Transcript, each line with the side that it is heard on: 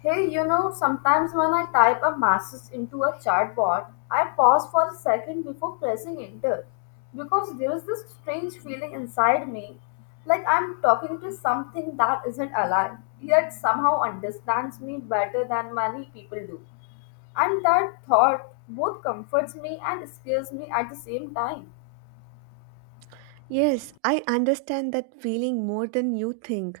left: Hey, you know, sometimes when I type a message into a chatbot, I pause for a second before pressing enter because there is this strange feeling inside me like I'm talking to something that isn't alive, yet somehow understands me better than many people do. And that thought both comforts me and scares me at the same time.
right: Yes, I understand that feeling more than you think.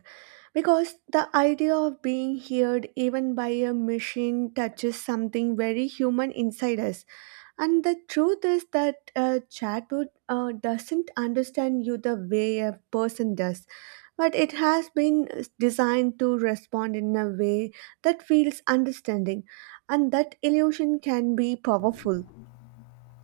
right: Because the idea of being heard even by a machine touches something very human inside us. And the truth is that a chatbot doesn't understand you the way a person does, but it has been designed to respond in a way that feels understanding. And that illusion can be powerful.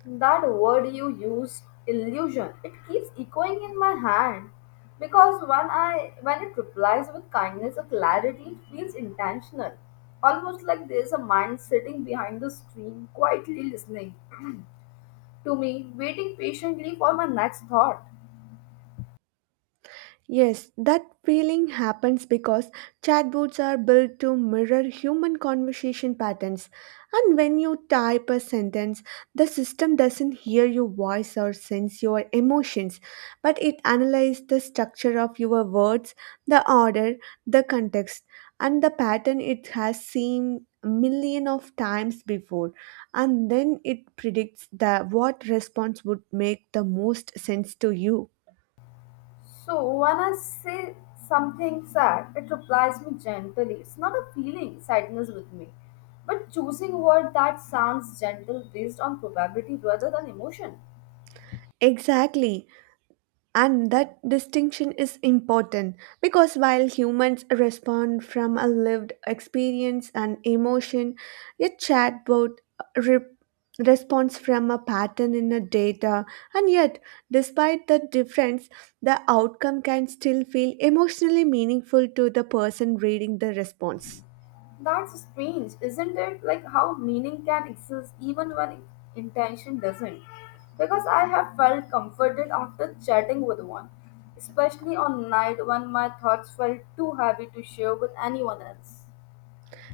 left: That word you used, illusion, it keeps echoing in my hand because when it replies with kindness or clarity, it feels intentional. Almost like there's a mind sitting behind the screen, quietly listening to me, waiting patiently for my next thought.
right: Yes, that feeling happens because chatbots are built to mirror human conversation patterns. And when you type a sentence, the system doesn't hear your voice or sense your emotions, but it analyzes the structure of your words, the order, the context, and the pattern it has seen a million of times before, and then it predicts that what response would make the most sense to you.
left: So when I say something sad, it replies me gently. It's not a feeling, sadness with me, but choosing word that sounds gentle based on probability rather than emotion.
right: Exactly. And that distinction is important because while humans respond from a lived experience and emotion, a chatbot re- responds from a pattern in a data. And yet, despite the difference, the outcome can still feel emotionally meaningful to the person reading the response.
left: That's strange, isn't it? Like how meaning can exist even when intention doesn't. Because I have felt comforted after chatting with one, especially on night when my thoughts felt too heavy to share with anyone else.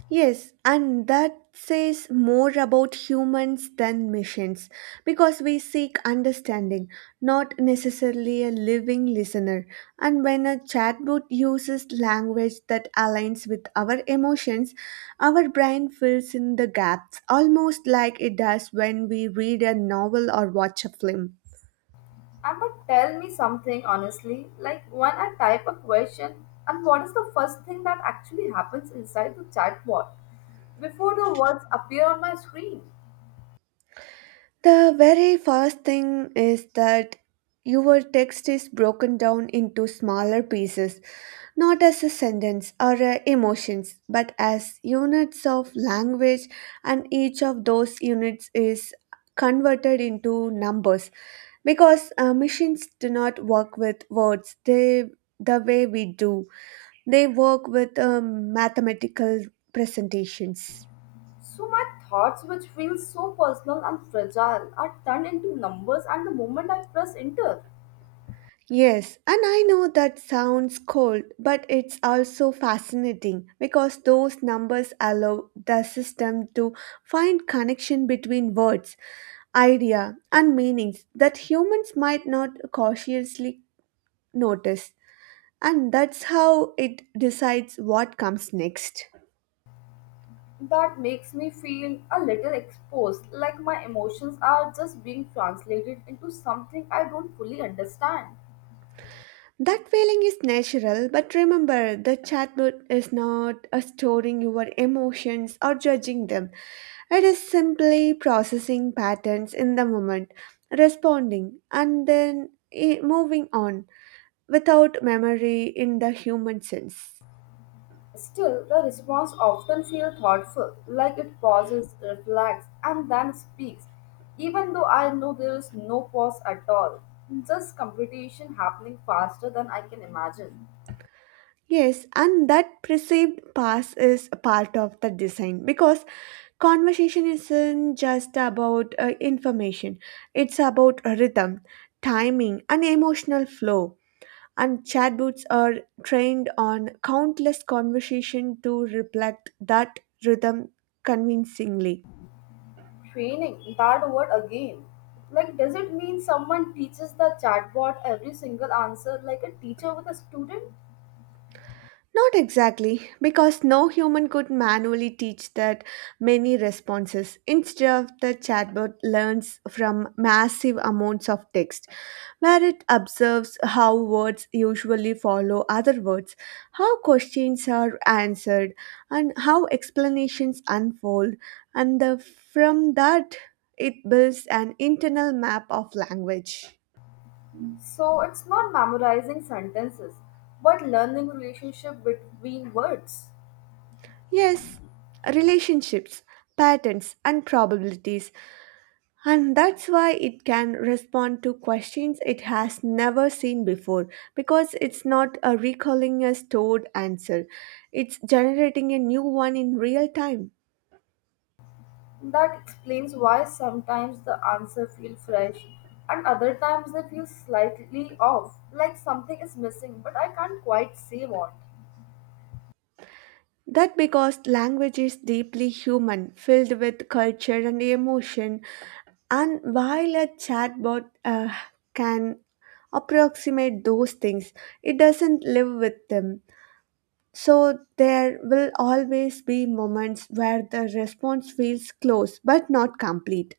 right: Yes, and that says more about humans than missions because we seek understanding, not necessarily a living listener. And when a chatbot uses language that aligns with our emotions, our brain fills in the gaps almost like it does when we read a novel or watch a film.
left: And but tell me something honestly, like when I type a question, and what is the first thing that actually happens inside the chatbot before the words appear on my screen?
right: The very first thing is that your text is broken down into smaller pieces, not as a sentence or emotions, but as units of language, and each of those units is converted into numbers because machines do not work with words they the way we do, they work with mathematical presentations.
left: So my thoughts, which feel so personal and fragile, are turned into numbers, and the moment I press enter,
right: Yes, and I know that sounds cold, but it's also fascinating because those numbers allow the system to find connection between words, idea, and meanings that humans might not cautiously notice. And that's how it decides what comes next.
left: that makes me feel a little exposed, like my emotions are just being translated into something I don't fully understand.
right: That feeling is natural, but remember the chatbot is not storing your emotions or judging them. It is simply processing patterns in the moment, responding, and then moving on without memory in the human sense.
left: Still, the response often feels thoughtful, like it pauses, reflects, and then speaks, even though I know there is no pause at all, just computation happening faster than I can imagine.
right: Yes, and that perceived past is a part of the design because conversation isn't just about information, it's about rhythm, timing, and emotional flow. And chatbots are trained on countless conversation to reflect that rhythm convincingly.
left: Training, that word again. Like, does it mean someone teaches the chatbot every single answer like a teacher with a student?
right: Not exactly, because no human could manually teach that many responses. Instead, the chatbot learns from massive amounts of text, where it observes how words usually follow other words, how questions are answered, and how explanations unfold, and the, from that, it builds an internal map of language.
left: So, it's not memorizing sentences, but learning relationship between words.
right: Yes, relationships, patterns, and probabilities. And that's why it can respond to questions it has never seen before because it's not a recalling a stored answer, it's generating a new one in real time.
left: That explains why sometimes the answer feel fresh and other times they feel slightly off, like something is missing, but I can't quite say what.
right: That because language is deeply human, filled with culture and emotion, and while a chatbot can approximate those things, it doesn't live with them. So there will always be moments where the response feels close but not complete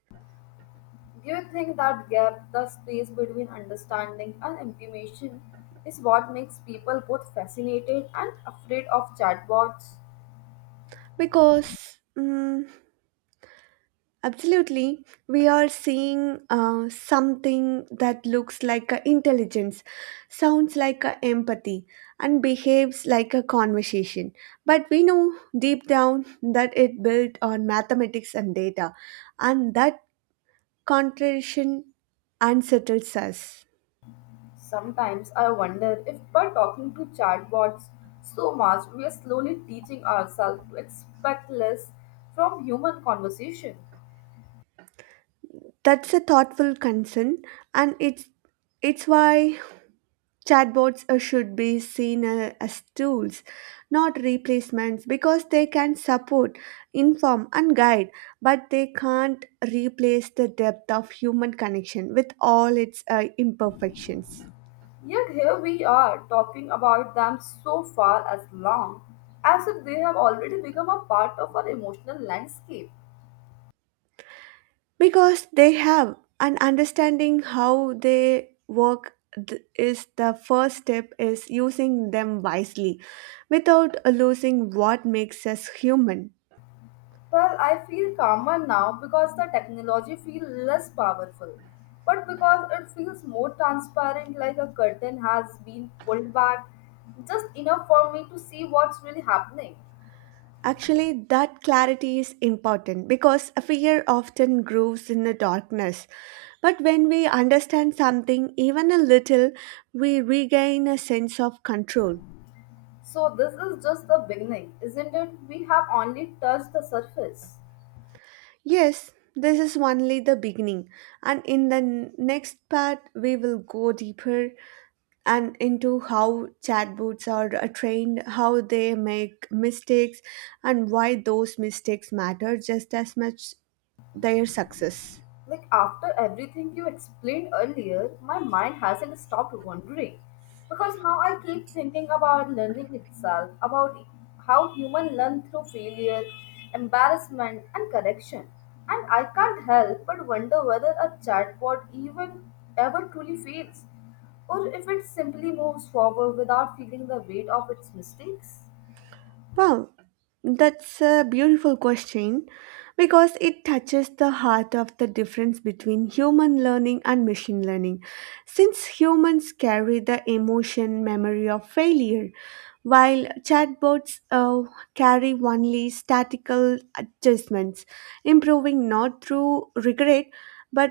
left: Do you think that gap, the space between understanding and implementation, is what makes people both fascinated and afraid of chatbots?
right: because absolutely we are seeing something that looks like a intelligence, sounds like a empathy, and behaves like a conversation. But we know deep down that it built on mathematics and data, and that contradiction unsettles us.
left: Sometimes I wonder if by talking to chatbots so much, we are slowly teaching ourselves to expect less from human conversation.
right: That's a thoughtful concern, and it's why chatbots should be seen as tools, not replacements, because they can support, inform, and guide, but they can't replace the depth of human connection with all its imperfections.
left: Yet here we are talking about them so far as long as if they have already become a part of our emotional landscape.
right: Because they have an understanding how they work is the first step is using them wisely without losing what makes us human.
left: Well, I feel calmer now because the technology feels less powerful, but because it feels more transparent, like a curtain has been pulled back just enough for me to see what's really happening.
right: Actually, that clarity is important because a fear often grows in the darkness. But when we understand something, even a little, we regain a sense of control.
left: So, this is just the beginning, isn't it? We have only touched the surface.
right: Yes, this is only the beginning, and in the next part, we will go deeper and into how chatbots are trained, how they make mistakes, and why those mistakes matter just as much their success.
left: Like after everything you explained earlier, my mind hasn't stopped wondering because now I keep thinking about learning itself, about how human learn through failure, embarrassment, and correction. And I can't help but wonder whether a chatbot even ever truly fails, or if it simply moves forward without feeling the weight of its mistakes.
right: Wow, that's a beautiful question because it touches the heart of the difference between human learning and machine learning. Since humans carry the emotion memory of failure, while chatbots carry only statical adjustments, improving not through regret but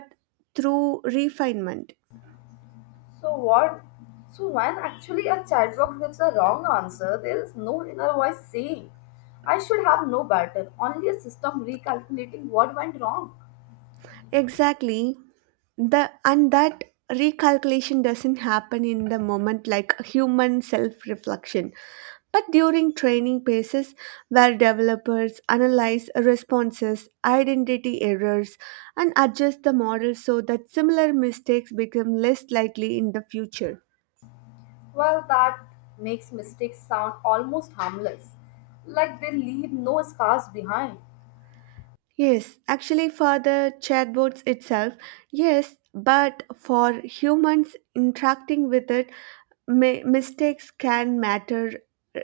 right: through refinement.
left: So what? So when actually a chatbot gives a wrong answer, there is no inner voice saying, "I should have no better," only a system recalculating what went wrong.
right: Exactly. the and that recalculation doesn't happen in the moment like human self reflection, but during training phases where developers analyze responses identity errors and adjust the model so that similar mistakes become less likely in the future.
left: Well, that makes mistakes sound almost harmless, like they leave no scars behind.
right: Yes, actually, for the chatbots itself, yes, but for humans interacting with it, mistakes can matter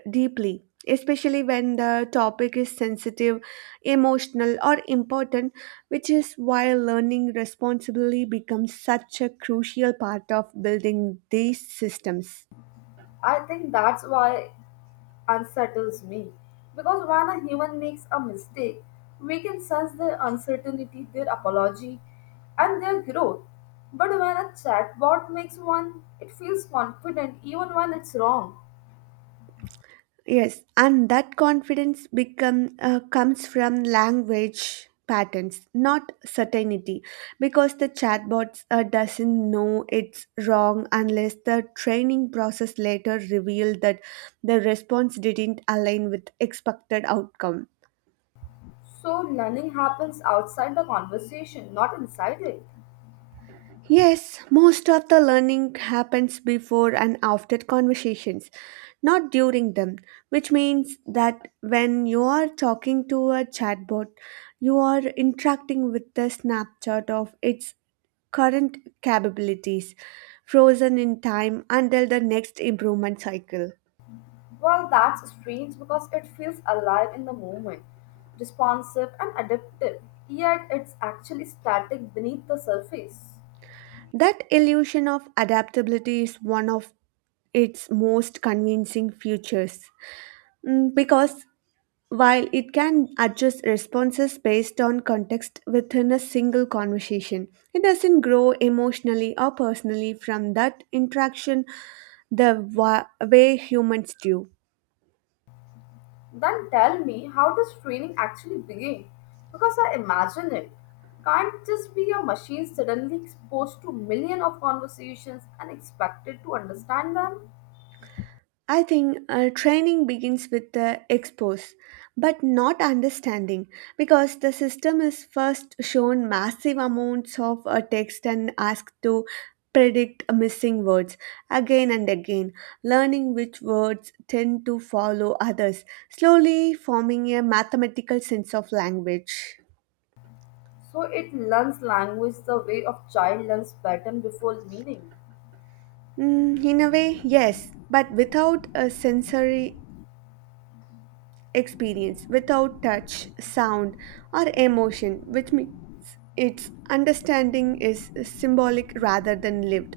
right: deeply, especially when the topic is sensitive, emotional, or important, which is why learning responsibly becomes such a crucial part of building these systems.
left: I think that's why unsettles me. Because when a human makes a mistake, we can sense their uncertainty, their apology, and their growth. But when a chatbot makes one, it feels confident even when it's wrong.
right: Yes, and that confidence become comes from language patterns, not certainty, because the chatbots doesn't know it's wrong unless the training process later revealed that the response didn't align with expected outcome.
left: So learning happens outside the conversation, not inside it.
right: Yes, most of the learning happens before and after conversations, not during them, which means that when you are talking to a chatbot, you are interacting with the snapshot of its current capabilities, frozen in time until the next improvement cycle.
left: Well, that's strange because it feels alive in the moment, responsive and adaptive, yet it's actually static beneath the surface.
right: That illusion of adaptability is one of its most convincing features. Because while it can adjust responses based on context within a single conversation, it doesn't grow emotionally or personally from that interaction the way humans do.
left: Then tell me, how does training actually begin? Because I imagine it can't just be a machine suddenly exposed to million of conversations and expected to understand them.
right: I think training begins with the expose, but not understanding, because the system is first shown massive amounts of text and asked to predict missing words again and again, learning which words tend to follow others, slowly forming a mathematical sense of language.
left: So it learns language the way of child learns pattern before meaning.
right: In a way, yes, but without a sensory experience, without touch, sound, or emotion, which means its understanding is symbolic rather than lived.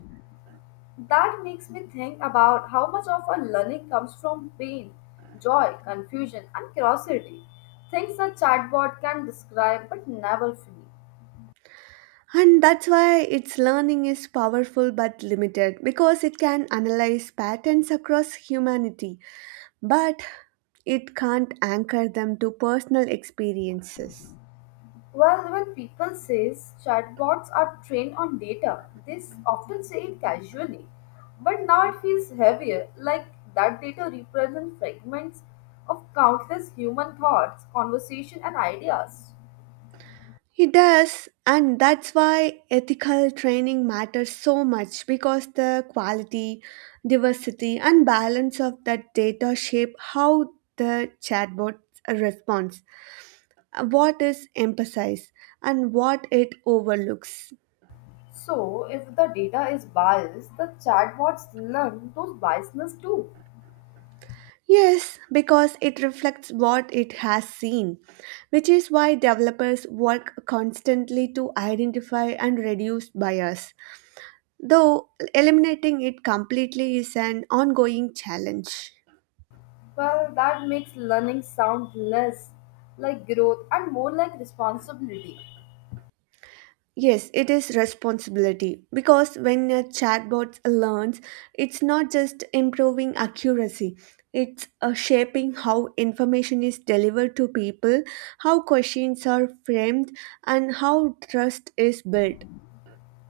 left: That makes me think about how much of our learning comes from pain, joy, confusion, and curiosity. Things a chatbot can describe but never feel.
right: And that's why its learning is powerful but limited because it can analyze patterns across humanity, but it can't anchor them to personal experiences.
left: Well, when people say chatbots are trained on data, they often say it casually. But now it feels heavier, like that data represents fragments of countless human thoughts, conversation, and ideas.
right: It does, and that's why ethical training matters so much because the quality, diversity, and balance of that data shape how the chatbot responds, what is emphasized, and what it overlooks.
left: So, if the data is biased, the chatbots learn those biasness too.
right: Yes, because it reflects what it has seen, which is why developers work constantly to identify and reduce bias, though eliminating it completely is an ongoing challenge.
left: Well, that makes learning sound less like growth and more like responsibility.
right: Yes, it is responsibility because when a chatbot learns, it's not just improving accuracy, it's shaping how information is delivered to people, how questions are framed, and how trust is built.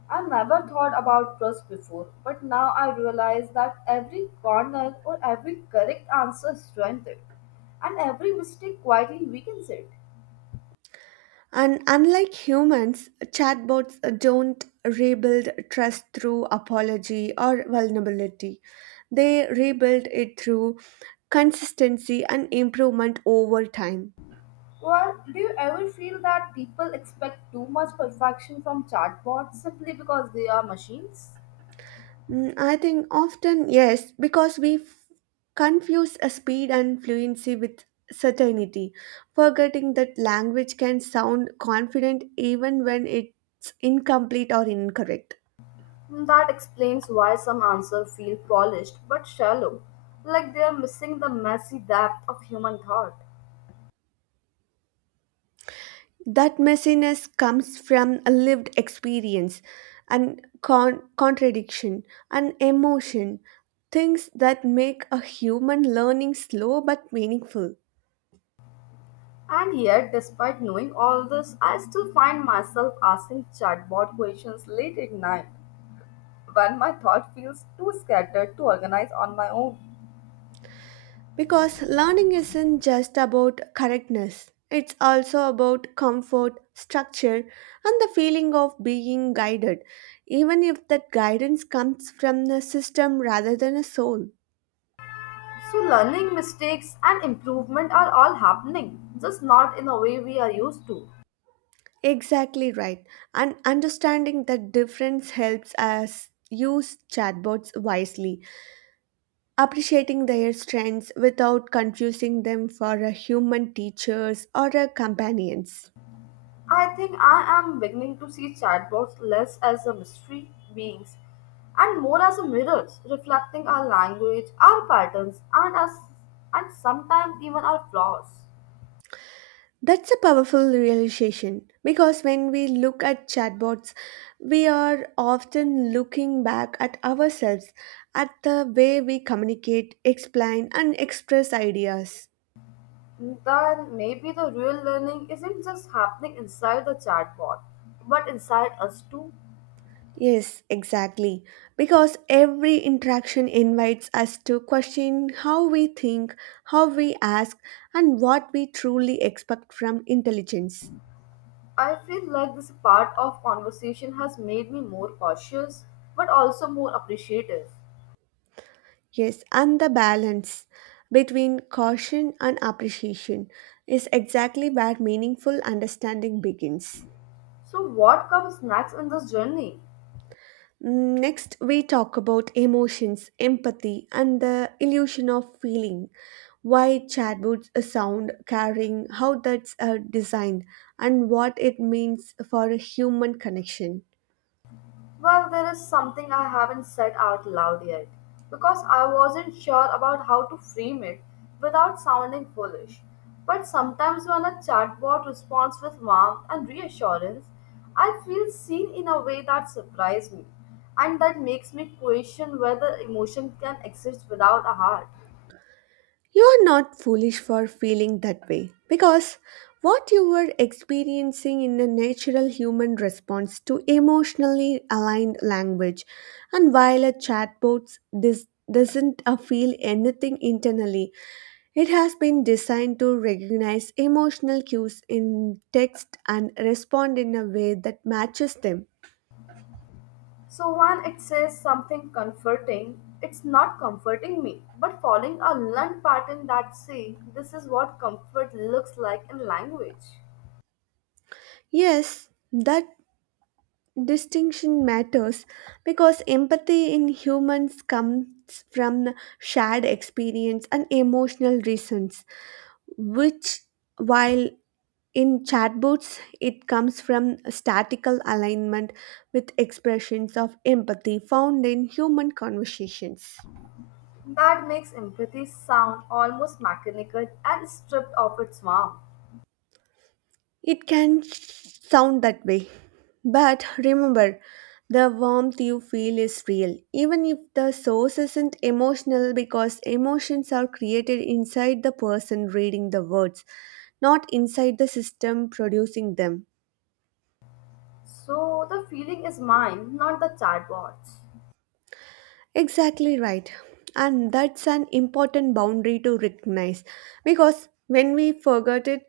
left: I never thought about trust before, but now I realize that every corner or every correct answer strengthens it, and every mistake quietly weakens it.
right: And unlike humans, chatbots don't rebuild trust through apology or vulnerability. They rebuild it through consistency and improvement over time.
left: Well, do you ever feel that people expect too much perfection from chatbots simply because they are machines?
right: I think often, yes, because we confuse a speed and fluency with certainty, forgetting that language can sound confident even when it's incomplete or incorrect.
left: That explains why some answers feel polished but shallow, like they are missing the messy depth of human thought.
right: That messiness comes from a lived experience and contradiction and emotion, things that make a human learning slow but meaningful.
left: And yet, despite knowing all this, I still find myself asking chatbot questions late at night when my thought feels too scattered to organize on my own.
right: Because learning isn't just about correctness, it's also about comfort, structure, and the feeling of being guided, even if that guidance comes from a system rather than a soul.
left: So, learning, mistakes, and improvement are all happening, just not in a way we are used to.
right: Exactly right. And understanding that difference helps us use chatbots wisely, appreciating their strengths without confusing them for a human teachers or a companions.
left: I think I am beginning to see chatbots less as a mystery beings and more as a mirrors reflecting our language, our patterns, and us, and sometimes even our flaws.
right: That's a powerful realization because when we look at chatbots, we are often looking back at ourselves, at the way we communicate, explain, and express ideas.
left: Then maybe the real learning isn't just happening inside the chatbot, but inside us too.
right: Yes, exactly. Because every interaction invites us to question how we think, how we ask, and what we truly expect from intelligence.
left: I feel like this part of conversation has made me more cautious, but also more appreciative.
right: Yes, and the balance between caution and appreciation is exactly where meaningful understanding begins.
left: So, what comes next in this journey?
right: Next, we talk about emotions, empathy, and the illusion of feeling. Why chatbots sound caring, how that's designed, and what it means for a human connection.
left: Well, there is something I haven't said out loud yet because I wasn't sure about how to frame it without sounding foolish. But sometimes when a chatbot responds with warmth and reassurance, I feel seen in a way that surprised me and that makes me question whether emotion can exist without a heart.
right: You are not foolish for feeling that way because what you were experiencing in a natural human response to emotionally aligned language, and while a chatbot doesn't feel anything internally. It has been designed to recognize emotional cues in text and respond in a way that matches them.
left: So when it says something comforting, it's not comforting me, but following a learned pattern that say this is what comfort looks like in language.
right: Yes, that distinction matters because empathy in humans comes from shared experience and emotional reasons, which, while in chatbots, it comes from statical alignment with expressions of empathy found in human conversations.
left: That makes empathy sound almost mechanical and stripped of its warmth.
right: It can sound that way. But remember, the warmth you feel is real, even if the source isn't emotional, because emotions are created inside the person reading the words, not inside the system producing them.
left: So the feeling is mine, not the chatbot's.
right: Exactly right. And that's an important boundary to recognize because when we forget it,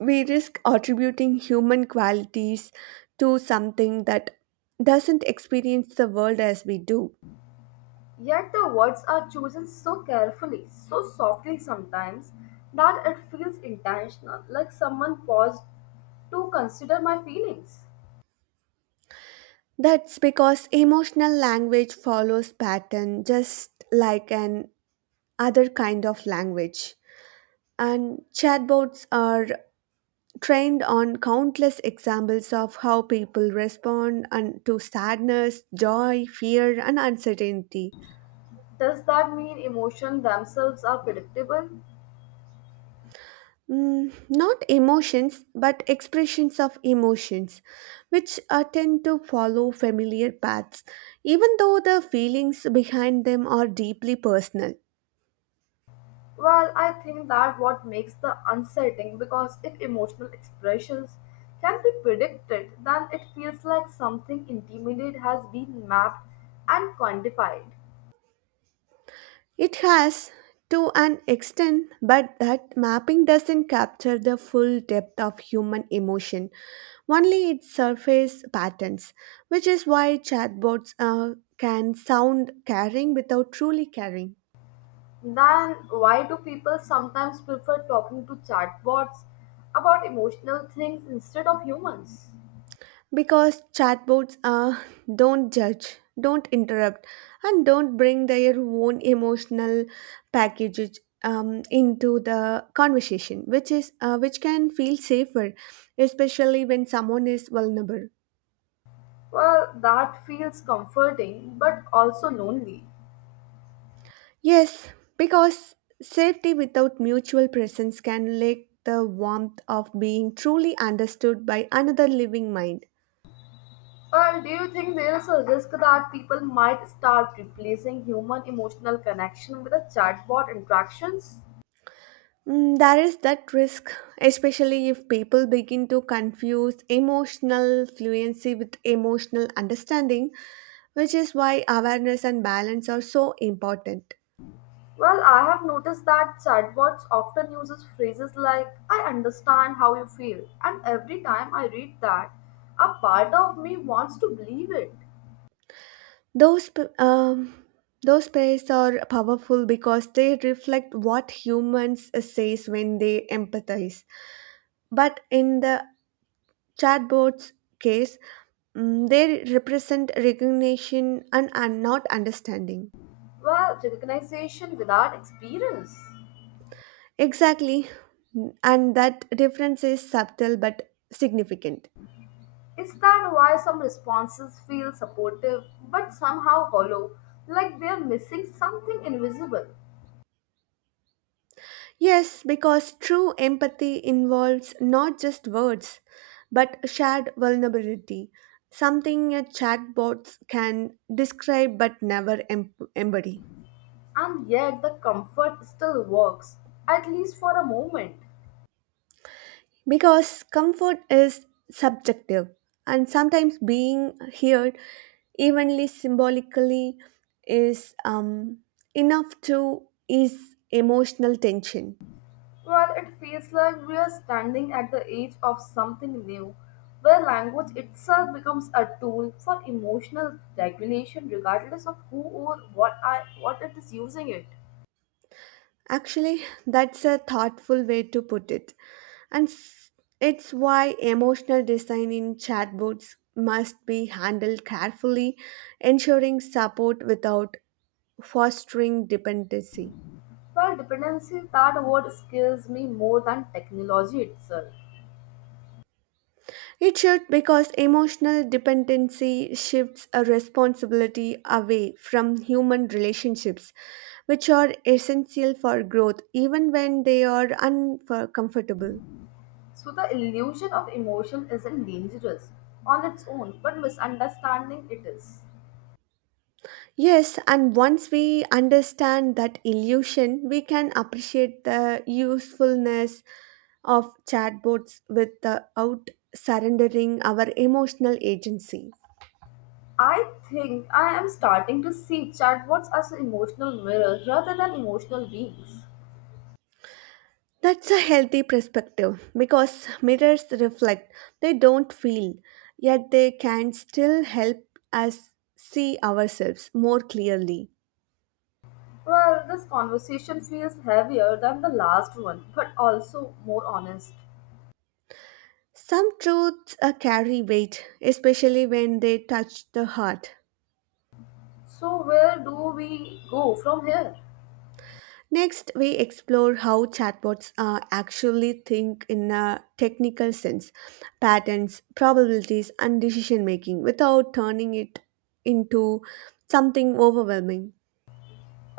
right: we risk attributing human qualities to something that doesn't experience the world as we do.
left: Yet the words are chosen so carefully, so softly sometimes, that it feels intentional, like someone paused to consider my feelings.
right: That's because emotional language follows pattern just like an other kind of language. And chatbots are trained on countless examples of how people respond and to sadness, joy, fear and uncertainty.
left: Does that mean emotions themselves are predictable?
right: Not emotions, but expressions of emotions, which tend to follow familiar paths, even though the feelings behind them are deeply personal.
left: Well, I think that what makes the unsettling because if emotional expressions can be predicted, then it feels like something intimate has been mapped and quantified.
right: It has, to an extent, but that mapping doesn't capture the full depth of human emotion, only its surface patterns, which is why chatbots can sound caring without truly caring.
left: Then why do people sometimes prefer talking to chatbots about emotional things instead of humans?
right: Because chatbots don't judge, don't interrupt, and don't bring their own emotional packages into the conversation, which can feel safer, especially when someone is vulnerable.
left: Well, that feels comforting but also lonely.
right: Yes, because safety without mutual presence can lack the warmth of being truly understood by another living mind.
left: Well, do you think there is a risk that people might start replacing human emotional connection with a chatbot interactions?
right: Mm, there is that risk, especially if people begin to confuse emotional fluency with emotional understanding, which is why awareness and balance are so important.
left: Well, I have noticed that chatbots often uses phrases like "I understand how you feel," and every time I read that, a part of me wants to believe it.
right: Those p- um, those pairs are powerful because they reflect what humans says when they empathize. But in the chatbot's case, mm, they represent recognition and are not understanding.
left: Well, recognition without experience.
right: Exactly. And that difference is subtle but significant.
left: Is that why some responses feel supportive but somehow hollow, like they're missing something invisible?
right: Yes, because true empathy involves not just words, but shared vulnerability, something a chatbot can describe but never embody.
left: And yet the comfort still works, at least for a moment,
right: Because comfort is subjective, and sometimes being heard, evenly symbolically, is enough to ease emotional tension.
left: where it feels like we are standing at the edge of something new, where language itself becomes a tool for emotional regulation regardless of who or what it is using it.
right: Actually, that's a thoughtful way to put it. And s- it's why emotional design in chatbots must be handled carefully, ensuring support without fostering dependency.
left: Well dependency that word scares me more than technology itself.
right: It should because emotional dependency shifts a responsibility away from human relationships, which are essential for growth even when they are uncomfortable.
left: So the illusion of emotion isn't dangerous on its own, but misunderstanding it is.
right: Yes, and once we understand that illusion, we can appreciate the usefulness of chatbots without surrendering our emotional agency.
left: I think I am starting to see chatbots as emotional mirrors rather than emotional beings.
right: That's a healthy perspective because mirrors reflect, they don't feel, yet they can still help us see ourselves more clearly.
left: Well, this conversation feels heavier than the last one, but also more honest.
right: Some truths carry weight, especially when they touch the heart.
left: So, where do we go from here?
right: Next, we explore how chatbots actually think in a technical sense, patterns, probabilities, and decision making without turning it into something overwhelming.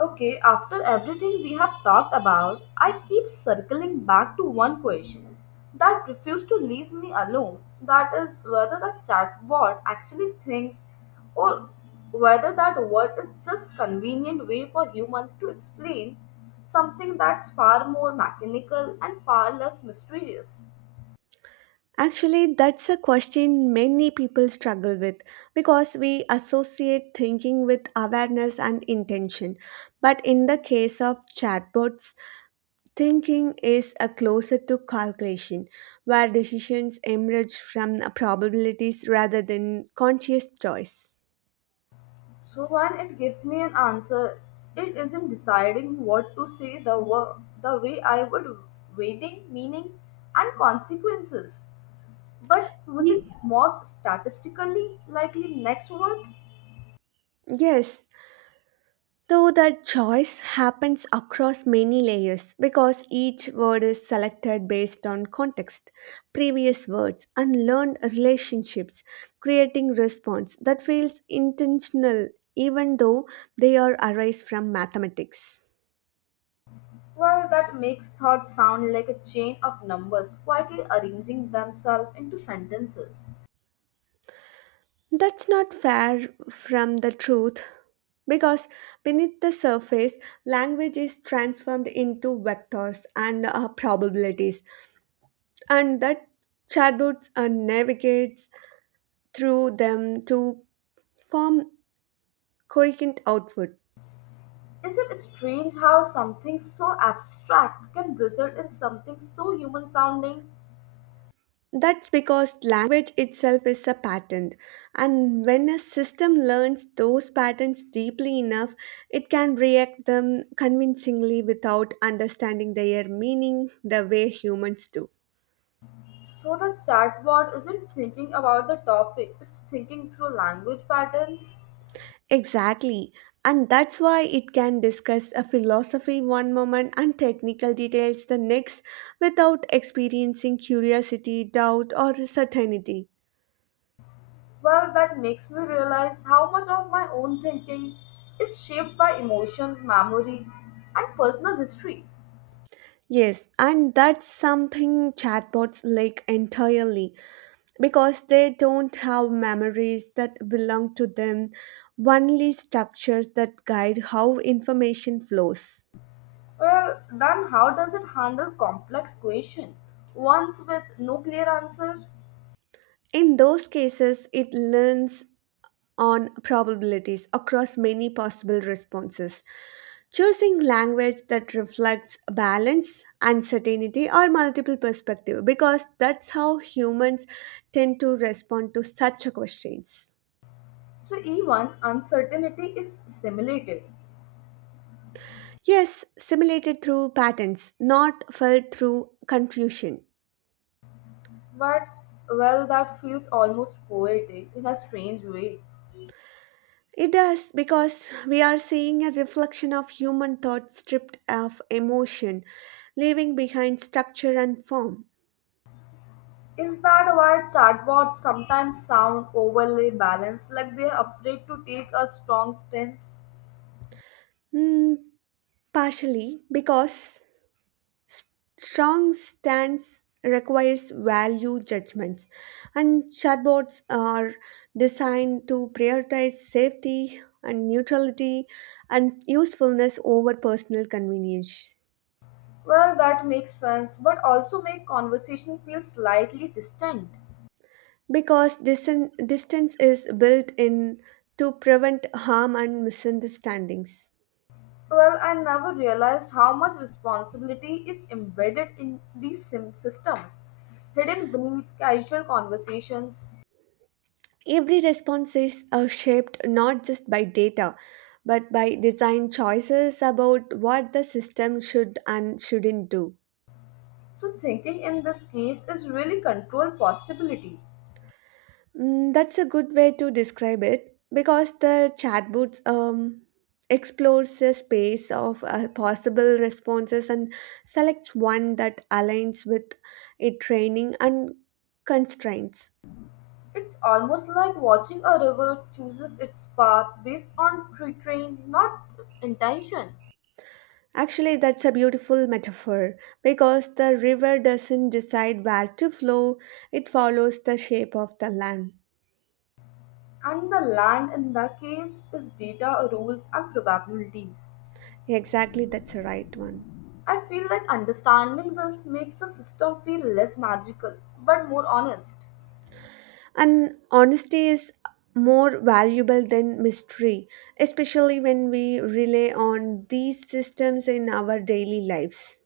left: Okay, after everything we have talked about, I keep circling back to one question that refused to leave me alone. That is whether the chatbot actually thinks or whether that word is just convenient way for humans to explain something that's far more mechanical and far less mysterious.
right: Actually, that's a question many people struggle with because we associate thinking with awareness and intention. But in the case of chatbots, thinking is a closer to calculation, where decisions emerge from probabilities rather than conscious choice.
left: So when it gives me an answer, it isn't deciding what to say the way I would, weighting meaning and consequences. But choosing
right: Ye-
left: most statistically likely next word,
right: Yes, though that choice happens across many layers because each word is selected based on context, previous words, and learned relationships, creating response that feels intentional even though they are arise from mathematics.
left: well, that makes thoughts sound like a chain of numbers quietly arranging themselves into sentences.
right: That's not far from the truth because beneath the surface, language is transformed into vectors and probabilities, and that chatbots navigates through them to form coherent output.
left: Is it strange how something so abstract can result in something so human sounding?
right: That's because language itself is a pattern, and when a system learns those patterns deeply enough, it can react them convincingly without understanding their meaning the way humans do.
left: So the chatbot isn't thinking about the topic, it's thinking through language patterns.
right: Exactly, and that's why it can discuss a philosophy one moment and technical details the next without experiencing curiosity, doubt, or certainty.
left: Well, that makes me realize how much of my own thinking is shaped by emotion, memory, and personal history.
right: Yes, and that's something chatbots lack entirely, because they don't have memories that belong to them, only structures that guide how information flows.
left: Well, then how does it handle complex questions, ones with no clear answers?
right: In those cases, it learns on probabilities across many possible responses, choosing language that reflects balance, uncertainty, or multiple perspective because that's how humans tend to respond to such questions.
left: So even uncertainty is simulated.
right: Yes, simulated through patterns, not felt through confusion.
left: But well, that feels almost poetic in a strange way.
right: It does because we are seeing a reflection of human thought stripped of emotion, leaving behind structure and form.
left: Is that why chatbots sometimes sound overly balanced, like they're afraid to take a strong stance?
right: Hmm, partially because strong stance requires value judgments, and chatbots are designed to prioritize safety and neutrality and usefulness over personal convenience.
left: Well, that makes sense, but also make conversation feel slightly distant.
right: Because distance is built in to prevent harm and misunderstandings.
left: Well, I never realized how much responsibility is embedded in these systems, hidden beneath casual conversations.
right: Every response is shaped not just by data, but by design choices about what the system should and shouldn't do.
left: So, thinking in this case is really controlled possibility.
right: Mm, that's a good way to describe it because the chatbot explores the space of possible responses and selects one that aligns with its training and constraints.
left: It's almost like watching a river chooses its path based on pre-trained, not intention.
right: Actually, that's a beautiful metaphor because the river doesn't decide where to flow, it follows the shape of the land.
left: And the land in that case is data, rules, and probabilities.
right: Exactly, that's the right one.
left: I feel like understanding this makes the system feel less magical but more honest.
right: And honesty is more valuable than mystery, especially when we rely on these systems in our daily lives.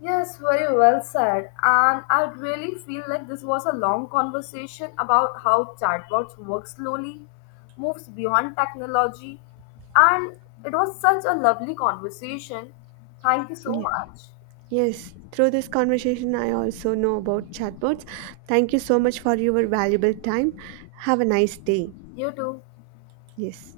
left: Yes, very well said. And I really feel like this was a long conversation about how chatbots work slowly, moves beyond technology, and it was such a lovely conversation. Thank you so
right: Ye-
left: much.
right: Yes, through this conversation, I also know about chatbots. Thank you so much for your valuable time. Have a nice day.
left: You too.
right: Yes.